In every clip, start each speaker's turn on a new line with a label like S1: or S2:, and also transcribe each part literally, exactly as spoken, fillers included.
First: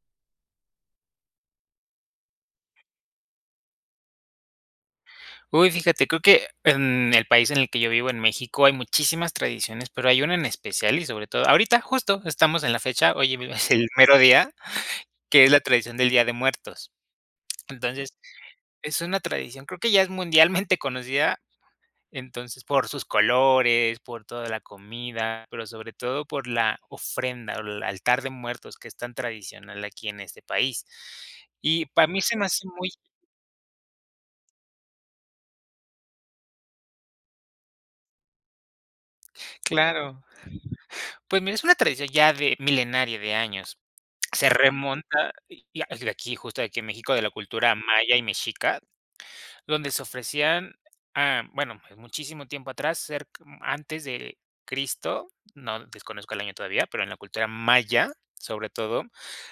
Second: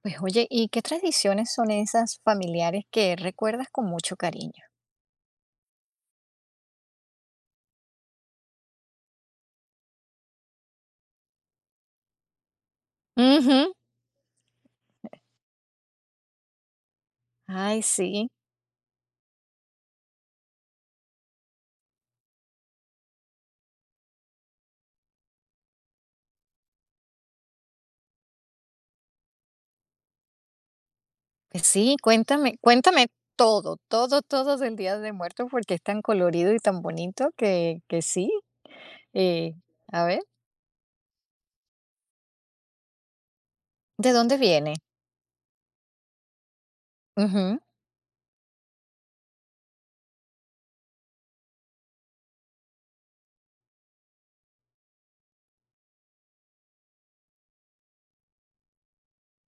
S1: Pues oye, ¿y qué tradiciones son esas familiares que recuerdas con mucho cariño?
S2: Uy, fíjate, creo que en el país en el que yo vivo, en México, hay muchísimas tradiciones, pero hay una en especial y sobre todo, ahorita justo estamos en la fecha, hoy es
S1: Ujú.
S2: el mero día, que es la tradición del Día de Muertos.
S1: Ay,
S2: Entonces,
S1: sí,
S2: es una tradición, creo que ya es mundialmente conocida, entonces, por sus colores, por toda la comida, pero sobre todo por la ofrenda o el altar de muertos que es tan tradicional aquí en este país.
S1: pues
S2: Y
S1: sí,
S2: para mí se me
S1: cuéntame,
S2: hace muy
S1: cuéntame todo, todo, todo del Día de Muertos, porque es tan colorido y tan bonito que, que sí. Eh, a ver,
S2: claro. Pues mira, es una tradición ya de milenaria de años.
S1: ¿de dónde
S2: Se
S1: viene?
S2: remonta y y de aquí, justo de aquí en México, de la
S1: Ujú.
S2: cultura maya y mexica, donde se ofrecían, ah, bueno, pues, muchísimo tiempo atrás, cerc antes de Cristo, no desconozco el año todavía, pero en la cultura maya, sobre todo,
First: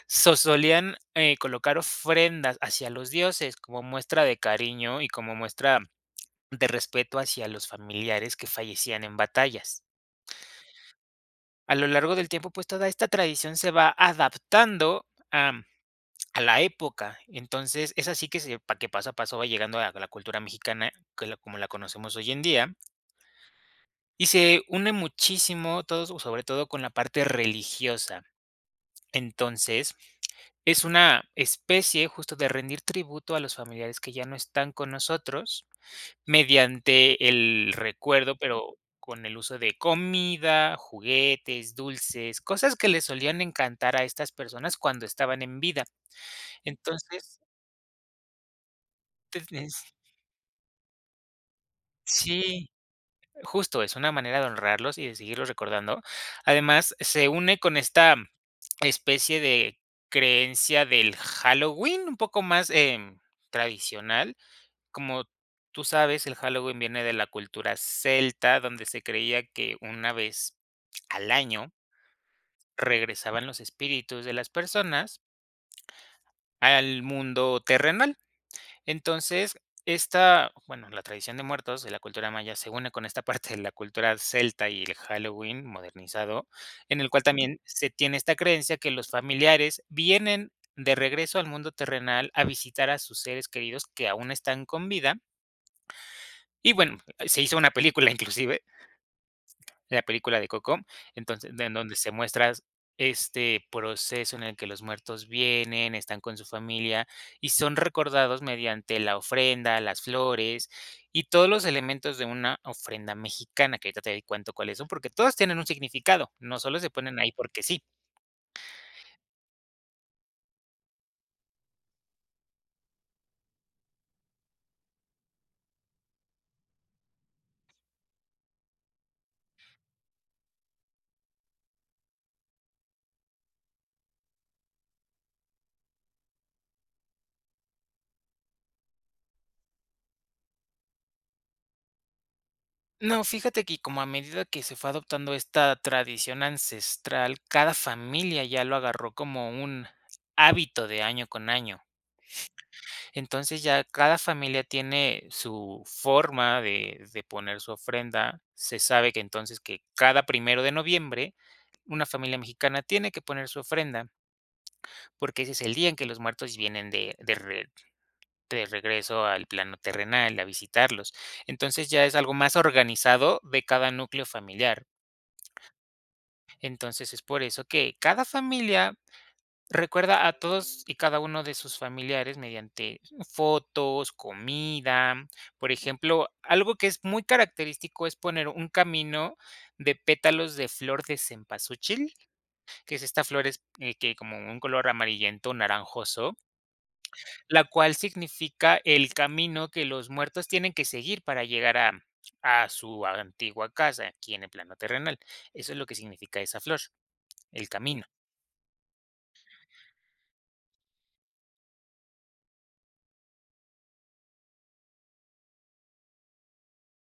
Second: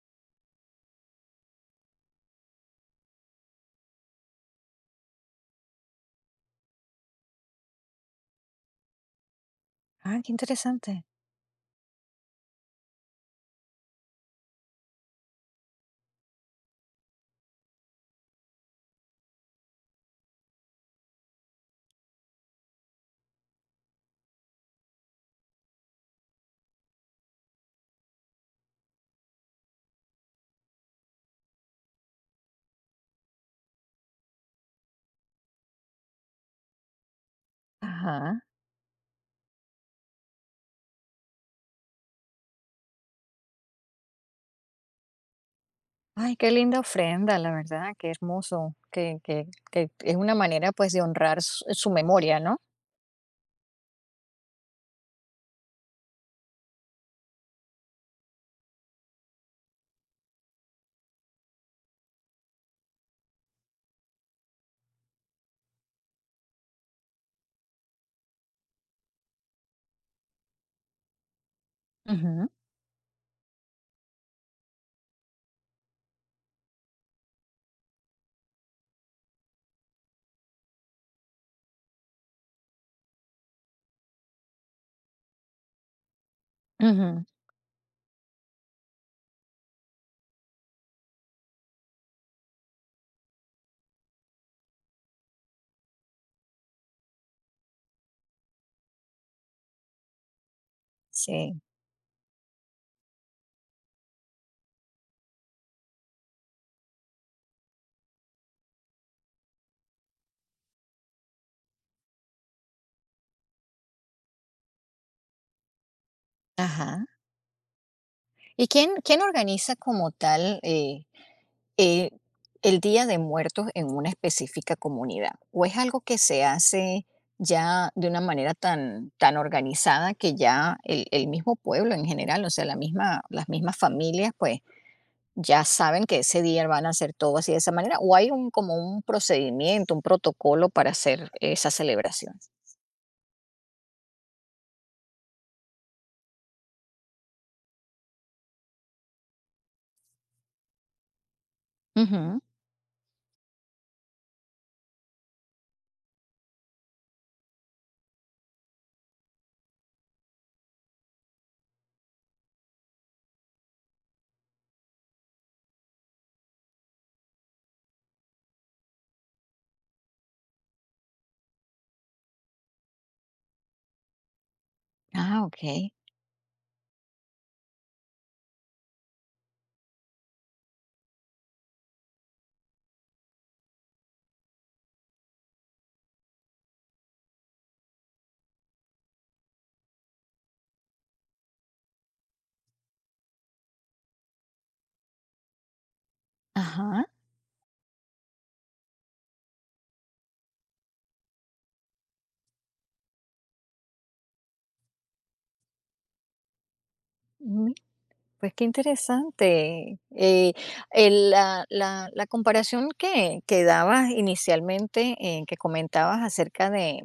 S2: so solían, eh, colocar ofrendas hacia los dioses como muestra de cariño y como muestra de respeto hacia los familiares que fallecían en batallas.
S1: Ay, qué interesante.
S2: A lo largo del tiempo, pues, toda esta tradición se va adaptando a A la época. Entonces, es así que se pa que paso a paso va llegando a la cultura mexicana, que la como la conocemos hoy en día, y se une muchísimo, todo sobre todo con la parte religiosa. Entonces, es una especie justo de rendir tributo a los familiares que ya no están con nosotros, mediante el
S1: Ajá.
S2: recuerdo, pero con el uso de comida, juguetes, dulces, cosas que les solían encantar a estas personas cuando estaban en vida.
S1: Ay, qué linda ofrenda,
S2: Entonces,
S1: la verdad, qué hermoso, que,
S2: te
S1: que,
S2: es
S1: que es una manera pues de honrar su, su memoria, ¿no?
S2: sí. Justo, es una manera de honrarlos y de seguirlos recordando. Además, se une con esta especie de creencia del Halloween, un poco más, em, tradicional. Como tú sabes, el Halloween viene de la cultura celta, donde se creía que una vez al año
S1: Ujú,
S2: regresaban los espíritus de las personas al mundo terrenal. Entonces, esta, bueno, la tradición de muertos de la cultura maya se une con esta parte de la cultura celta y el Halloween modernizado, en el cual
S1: ujú.
S2: también se tiene esta creencia que los familiares vienen de regreso al mundo terrenal a visitar a sus seres queridos que aún están con vida. Y bueno, se hizo una película inclusive la película de Coco, entonces,
S1: Sí,
S2: en donde se muestra este proceso en el que los muertos vienen, están con su familia y son recordados mediante la ofrenda, las flores y todos los elementos de una ofrenda mexicana, que ahorita te cuento cuáles son, porque todos tienen un significado, no solo se
S1: ajá.
S2: ponen ahí porque sí.
S1: ¿Y quién quién organiza como tal, eh eh, el Día de Muertos en una específica comunidad? ¿O es algo que se hace ya de una manera tan tan organizada que ya el el mismo pueblo en general, o sea, la misma las mismas familias, pues, ya saben que ese día van a hacer todo así de esa manera? ¿O hay un como un procedimiento, un protocolo para hacer esa celebración?
S2: No, fíjate que como a medida que se fue adoptando esta tradición ancestral, cada familia ya lo agarró como un hábito de año con año.
S1: Ujú.
S2: Entonces ya cada familia tiene su forma de, de poner su ofrenda. Se sabe que entonces que cada primero de noviembre una familia mexicana tiene que poner su ofrenda, porque ese es el día en que los muertos vienen de, de re- de regreso al plano terrenal, a visitarlos. Entonces ya es algo más organizado de cada núcleo familiar.
S1: Ah, okey.
S2: Entonces es por eso que cada familia recuerda a todos y cada uno de sus familiares mediante fotos, comida. Por ejemplo, algo que es muy característico es poner un camino de pétalos de flor de cempasúchil, que es esta flor es, eh, que como un color amarillento naranjoso,
S1: Ajá.
S2: la cual significa el camino que los muertos tienen que seguir para llegar a a su antigua casa aquí en el plano terrenal. Eso es lo que significa esa flor, el
S1: Mm.
S2: camino.
S1: Pues qué interesante. Eh, el- la, la- la comparación que, que dabas inicialmente, eh, que comentabas acerca de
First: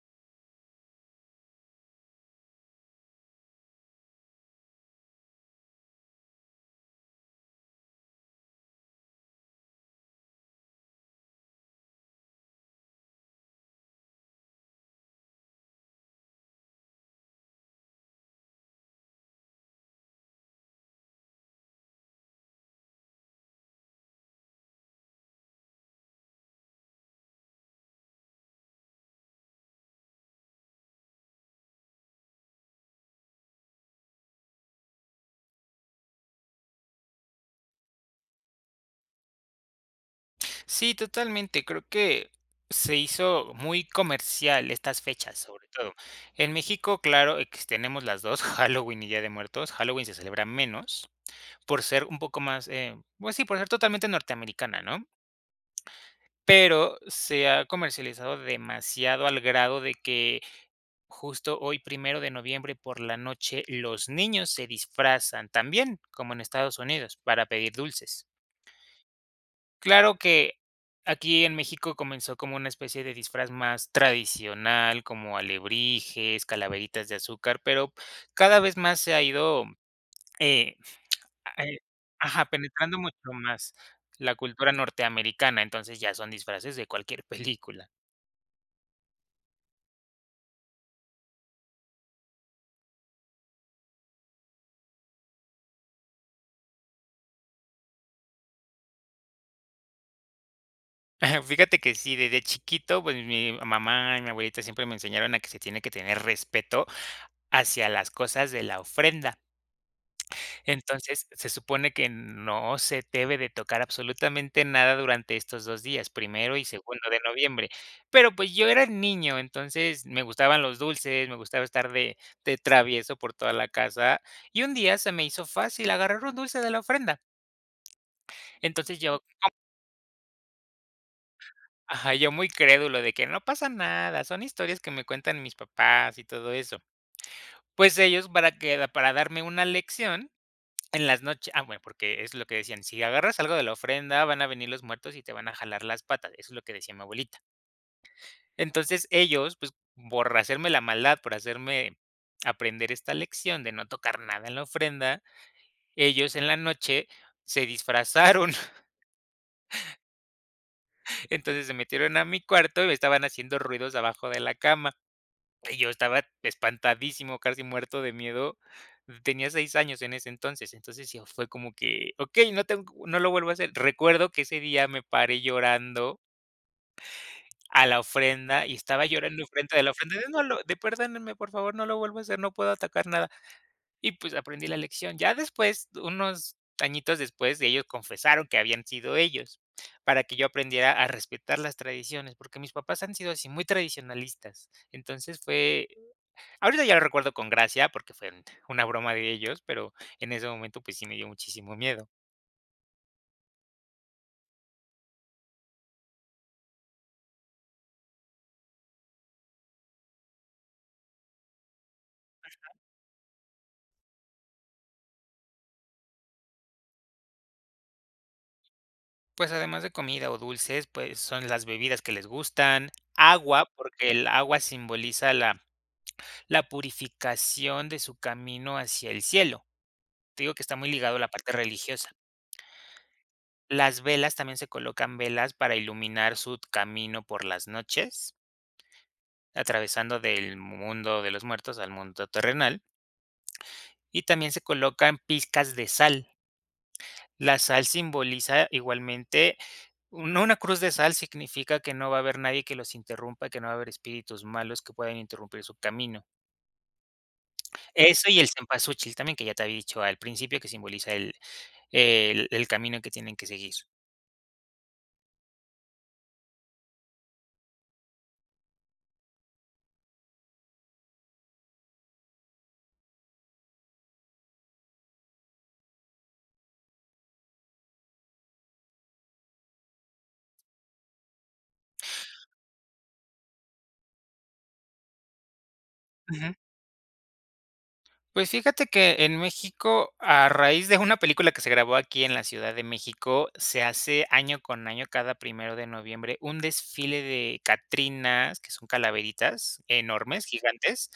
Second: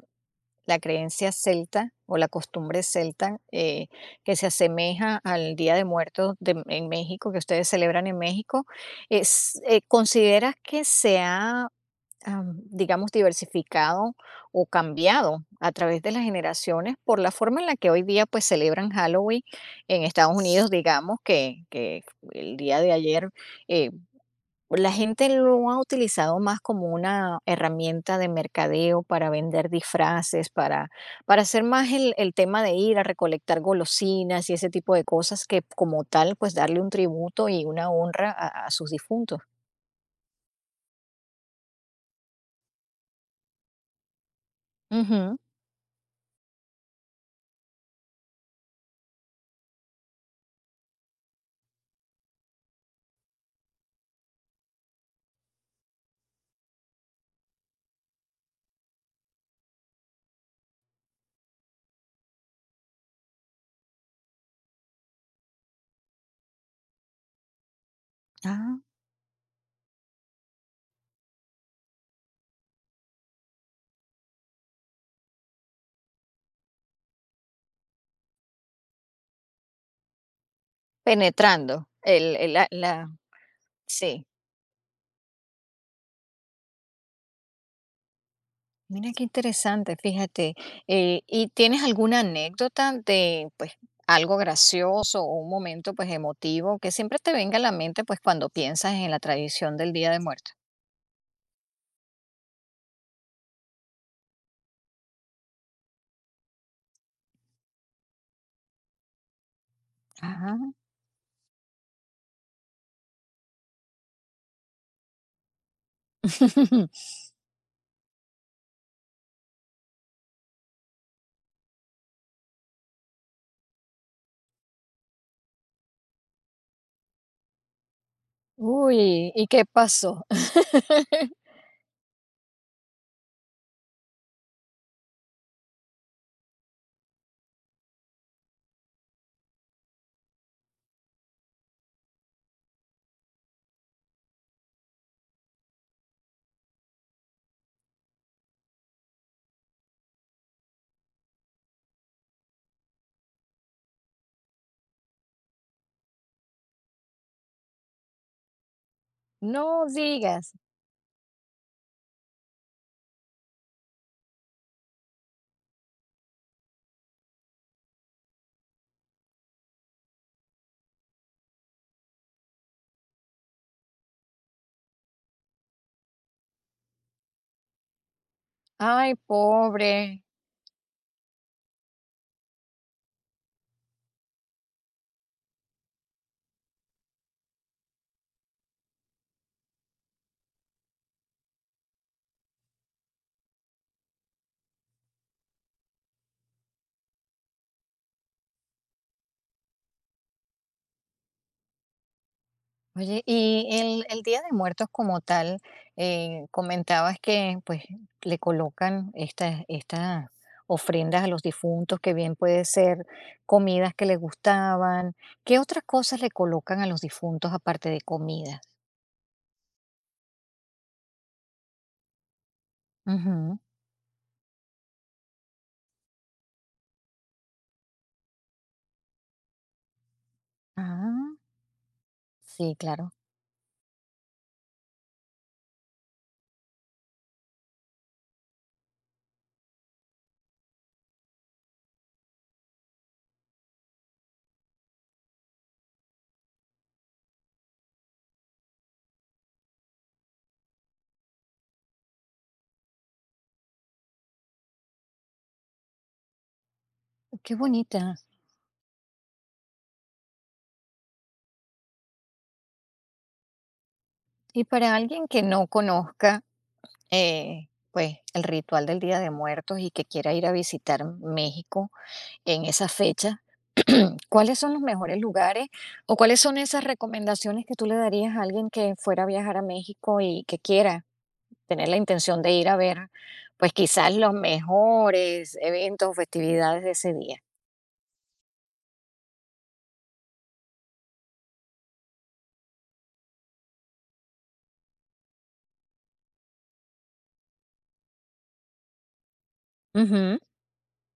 S1: la creencia celta o la costumbre celta, eh, que se asemeja al Día de Muertos de- en México, que ustedes celebran en México, es- eh, ¿consideras que se ha am, digamos, diversificado o cambiado a través de las generaciones por la forma en la que hoy día pues celebran Halloween en Estados Unidos? Digamos que, que el día de ayer, eh, la gente lo ha utilizado más como una herramienta de mercadeo para vender disfraces, para, para hacer más el, el tema de ir a recolectar golosinas y ese tipo de cosas que, como tal, pues darle un tributo y una honra a, a sus difuntos.
S2: Sí, totalmente. Creo que se hizo muy comercial estas
S1: Ujú.
S2: fechas, sobre todo. En México, claro, ex tenemos las dos Halloween y Día de Muertos. Halloween se celebra menos por ser un poco más, eh, pues sí, por ser totalmente norteamericana, ¿no? Pero se ha comercializado demasiado al grado de que justo hoy, primero de noviembre por la noche, los niños se disfrazan también, como en Estados Unidos, para pedir dulces.
S1: Ah,
S2: Claro que aquí en México comenzó como una especie de disfraz más tradicional, como alebrijes, calaveritas de azúcar, pero cada vez más se ha ido, eh, a eh,
S1: penetrando el
S2: ajá,
S1: el la
S2: penetrando
S1: la
S2: mucho más
S1: sí.
S2: la cultura norteamericana, entonces ya son disfraces de cualquier película.
S1: Mira qué interesante, fíjate, eh, ¿y tienes alguna anécdota de, pues, algo gracioso o un momento, pues, emotivo que siempre te venga a la mente, pues, cuando piensas en la tradición del Día de Muertos?
S2: Fíjate que sí, desde chiquito, pues mi mamá y mi abuelita siempre me enseñaron a que se tiene que tener respeto hacia las cosas de la ofrenda.
S1: Ajá.
S2: Entonces, se supone que no se debe de tocar absolutamente nada durante estos dos días, primero y segundo de noviembre. Pero, pues, yo era niño, entonces me gustaban los dulces, me gustaba estar de de travieso por toda la casa, y un día se me hizo fácil agarrar un dulce de la ofrenda. Entonces yo
S1: Uy, ¿y qué pasó?
S2: ajá, yo muy crédulo de que no pasa nada, son historias que me cuentan mis papás y todo eso. Pues ellos para que para darme una lección, en las noches ah, bueno, porque es lo que decían: "Si agarras algo de la ofrenda, van a venir los muertos y te van a jalar las patas", eso es lo que decía mi abuelita. Entonces, ellos, pues, por hacerme la maldad, por hacerme aprender esta lección de no tocar nada en la ofrenda, ellos en la noche se disfrazaron,
S1: No digas.
S2: entonces se metieron a mi cuarto y me estaban haciendo ruidos abajo de la cama. Y yo estaba espantadísimo, casi muerto de miedo. Tenía seis años en ese entonces, entonces sí fue como que, okey, no tengo no lo vuelvo a hacer. Recuerdo que ese día me paré llorando a la ofrenda y estaba
S1: Ay,
S2: llorando enfrente de la ofrenda
S1: pobre.
S2: de: "No lo de Perdónenme, por favor, no lo vuelvo a hacer, no puedo atacar nada". Y pues aprendí la lección. Ya después, unos añitos después, ellos confesaron que habían sido ellos, para que yo aprendiera a respetar las tradiciones, porque mis papás han sido así, muy tradicionalistas. Entonces fue, ahorita ya lo recuerdo con gracia porque fue un- una broma de ellos, pero en ese momento pues sí me dio muchísimo miedo.
S1: Oye, y el, el Día de Muertos como tal, eh, comentabas que pues le colocan estas estas ofrendas a los difuntos, que bien puede ser comidas que les gustaban. ¿Qué otras cosas le colocan a los difuntos aparte de comidas?
S2: Pues además de comida o dulces, pues son las bebidas que les gustan,
S1: Ujú.
S2: agua, porque el agua simboliza la, la purificación de su camino hacia el cielo. Te digo que está muy ligado a la
S1: Ah,
S2: parte religiosa.
S1: sí, claro.
S2: Las velas también se colocan velas para iluminar su camino por las noches, atravesando del mundo de los muertos al mundo terrenal. Y también se colocan pizcas de sal. La sal simboliza igualmente una una cruz de sal significa que no va a haber nadie que los interrumpa, que no va a haber espíritus malos que puedan interrumpir su camino.
S1: Qué bonita.
S2: Eso y el cempasúchil también, que ya te había dicho al principio, que simboliza el el el camino que tienen que seguir.
S1: Y para alguien que no conozca, eh, pues el ritual del Día de Muertos y que quiera ir a visitar México en esa fecha, ¿cuáles son los mejores lugares o cuáles son esas recomendaciones que tú le darías a alguien que fuera a viajar a México y que quiera tener la intención de ir a ver, pues quizás los mejores eventos o festividades de ese día?
S2: Pues fíjate que en México, a raíz de una película que se grabó aquí en la Ciudad de México, se hace año con año, cada primero de noviembre, un desfile de catrinas, que son calaveritas
S1: Ujú,
S2: enormes, gigantes,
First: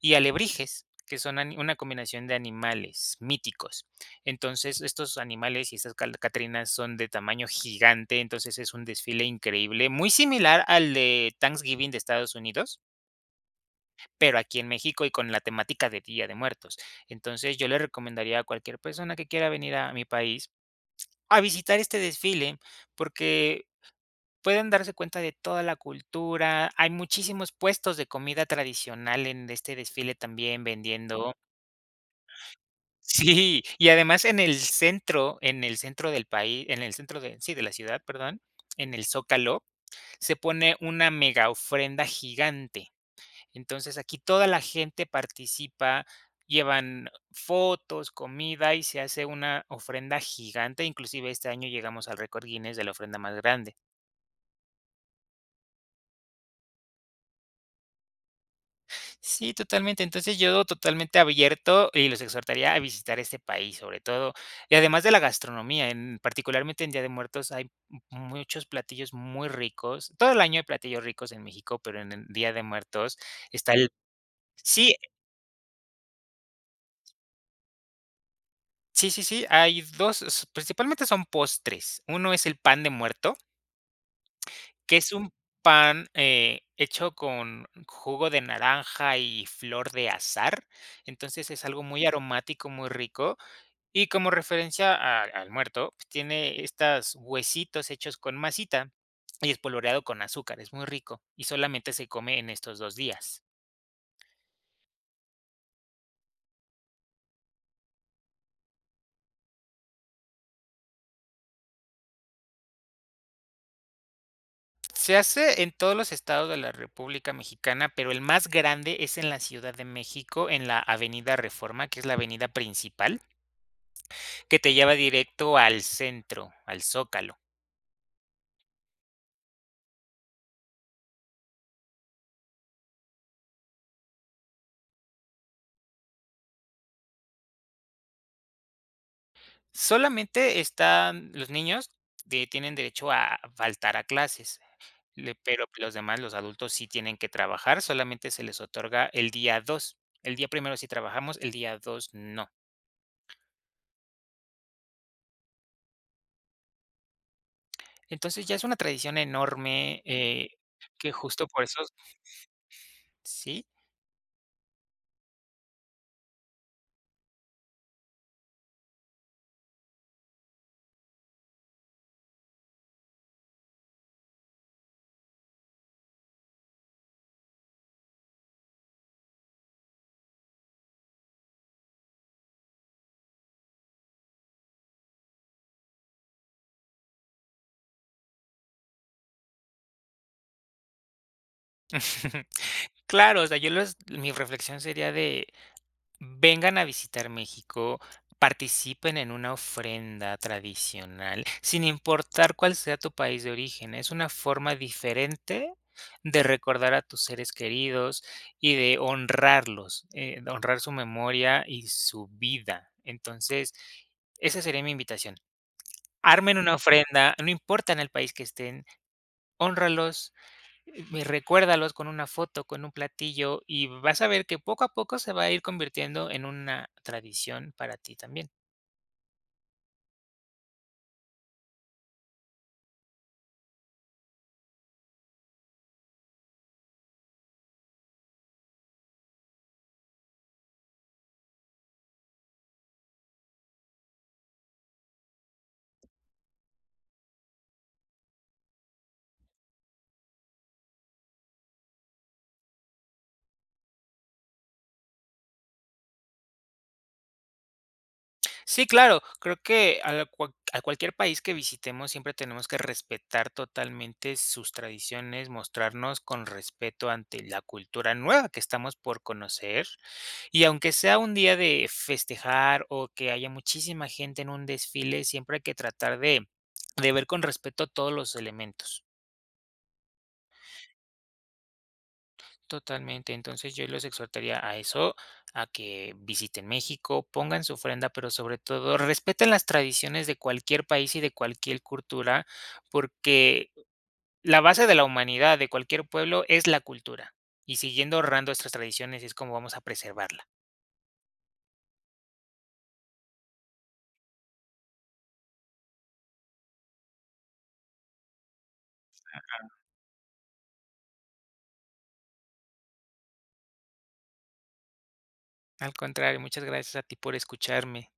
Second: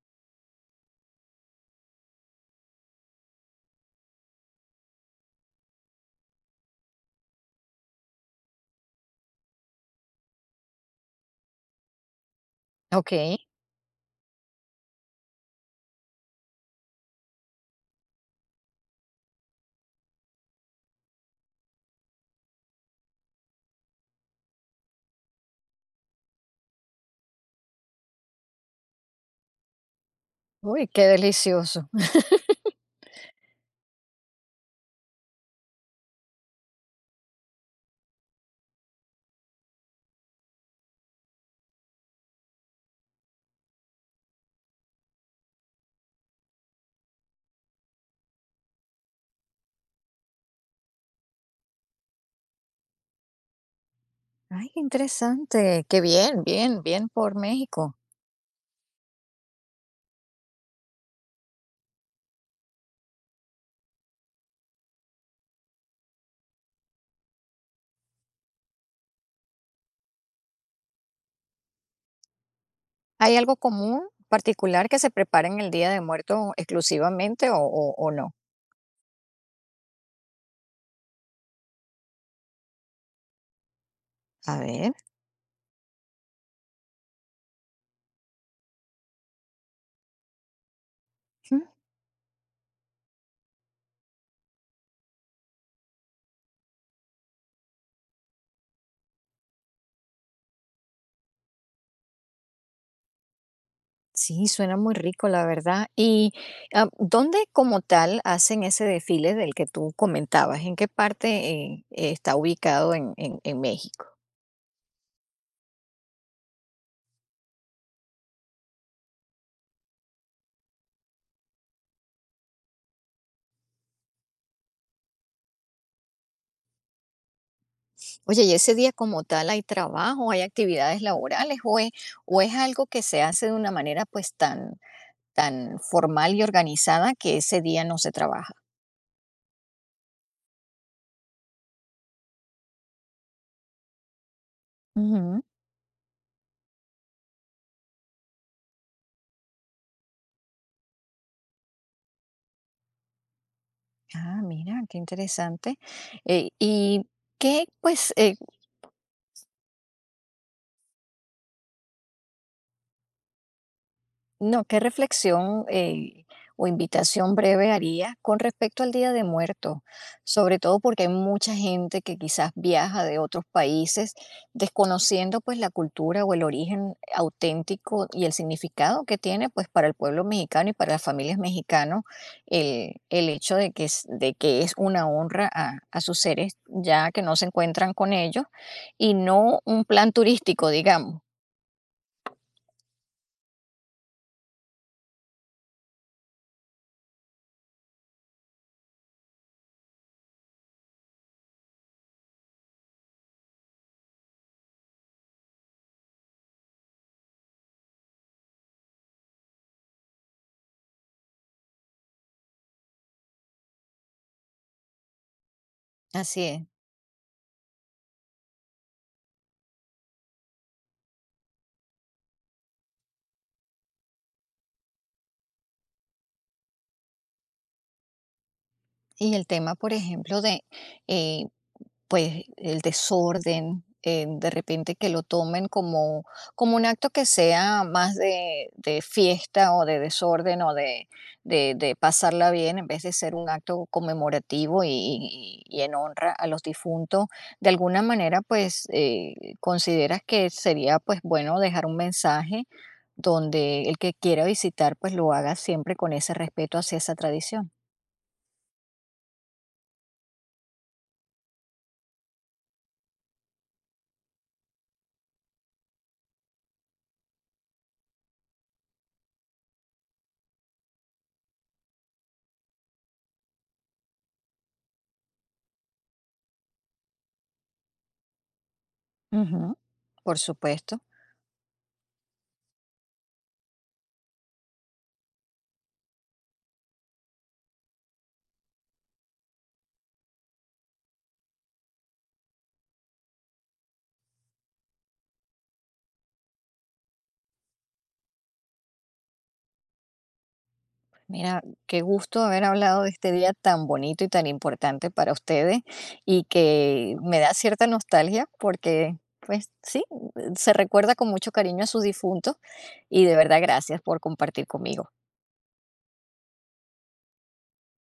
S2: y alebrijes, que son ani- una combinación de animales míticos. Entonces, estos animales y estas cal- catrinas son de tamaño gigante, entonces es un desfile increíble, muy similar al de Thanksgiving de Estados Unidos,
S1: ok.
S2: pero aquí en México y con la temática de Día de Muertos. Entonces, yo le recomendaría a cualquier persona que quiera venir a mi país a visitar este desfile, porque pueden darse cuenta de toda la cultura. Hay muchísimos puestos de comida tradicional en este desfile también
S1: Uy, qué
S2: vendiendo.
S1: delicioso.
S2: Sí, y además en el centro, en el centro del país, en el centro de, sí, de la ciudad, perdón, en el Zócalo, se pone una mega ofrenda gigante. Entonces, aquí toda la gente participa, llevan fotos, comida y se hace una ofrenda gigante, inclusive este año llegamos al récord Guinness de la ofrenda más grande.
S1: Ay, qué interesante. Qué bien, bien, bien por México.
S2: Sí, totalmente. Entonces, yo totalmente abierto y los exhortaría a visitar este país, sobre todo, y además de la gastronomía, en particularmente en Día de Muertos hay m muchos platillos muy ricos. Todo el año hay platillos ricos en México, pero en el Día de Muertos
S1: ¿Hay algo
S2: está el
S1: común particular
S2: sí.
S1: que se prepare en el Día de Muertos exclusivamente o, o- o no?
S2: Sí, sí, sí, hay dos. S Principalmente son postres. Uno es el pan de muerto,
S1: A ver.
S2: que es un pan, eh, hecho con jugo de naranja y flor de azahar. Entonces, es algo muy aromático, muy rico. Y como referencia a al muerto, pues, tiene estas huesitos hechos con masita y espolvoreado con azúcar. Es muy rico, y solamente se come en estos dos días.
S1: Sí, suena muy rico, la verdad. ¿Y ah, dónde como tal hacen ese desfile del que tú comentabas? ¿En qué parte, eh, está ubicado en, en- en México?
S2: Se hace en todos los estados de la República Mexicana, pero el más grande es en la Ciudad de México, en la Avenida Reforma, que es la avenida principal, que te lleva directo al centro, al Zócalo.
S1: Oye, ¿y ese día como tal hay trabajo, hay actividades laborales o es, o es algo que se hace de una manera pues tan, tan formal y organizada que ese día no se trabaja?
S2: Solamente están los niños que tienen derecho a faltar a clases, le
S1: Ujú.
S2: pero los demás, los adultos, sí tienen que trabajar, solamente se les otorga el día dos. El día primero sí trabajamos, el día dos no.
S1: Ah, mira, qué interesante. Eh, ¿y qué pues eh,
S2: Entonces, ya es una tradición enorme, eh, que justo por eso sí.
S1: No, ¿qué reflexión, eh, o invitación breve haría con respecto al Día de Muertos? Sobre todo porque hay mucha gente que quizás viaja de otros países desconociendo pues la cultura o el origen auténtico y el significado que tiene, pues, para el pueblo mexicano y para las familias mexicanas el, el hecho de que es, de que es una honra a, a sus seres ya que no se encuentran con ellos, y no un plan turístico, digamos.
S2: Claro, o sea, yo los mi reflexión sería de vengan a visitar México, participen en una ofrenda tradicional, sin importar cuál sea tu país de origen. Es una forma diferente de recordar a tus seres queridos y de honrarlos, eh, de honrar su memoria y su vida. Entonces, esa sería mi invitación.
S1: Así
S2: Armen
S1: es.
S2: una ofrenda, no importa en el país que estén, honralos. Me recuérdalos con una foto, con un platillo, y vas a ver que poco a poco se va a ir convirtiendo en una tradición para ti también.
S1: Y el tema, por ejemplo, de eh, pues el desorden, eh, de repente que lo tomen como, como un acto que sea más de, de fiesta o de desorden o de, de- de pasarla bien en vez de ser un acto conmemorativo y, y- y en honra a los difuntos. De alguna manera, pues, eh, consideras que sería pues bueno dejar un mensaje donde el que quiera visitar pues lo haga siempre con ese respeto hacia esa tradición.
S2: Sí, claro, creo que a, la cua- a cualquier país que visitemos siempre tenemos que respetar totalmente sus tradiciones, mostrarnos con respeto ante la cultura nueva que estamos por conocer. Y aunque sea un día de festejar o que haya muchísima gente en un desfile, siempre hay que tratar de, de ver con respeto todos los elementos.
S1: Ujú. Por supuesto.
S2: Totalmente. Entonces, yo los exhortaría a eso, a que visiten México, pongan su ofrenda, pero sobre todo respeten las tradiciones de cualquier país y de cualquier cultura, porque la base de la humanidad de cualquier pueblo es la cultura, y siguiendo honrando estas tradiciones es como vamos a preservarla.
S1: Mira, qué gusto haber hablado de este día tan bonito y tan importante para ustedes y que me da cierta nostalgia porque, pues sí, se recuerda con mucho cariño a sus difuntos, y de verdad gracias por compartir conmigo.
S2: Al contrario, muchas gracias a ti por escucharme.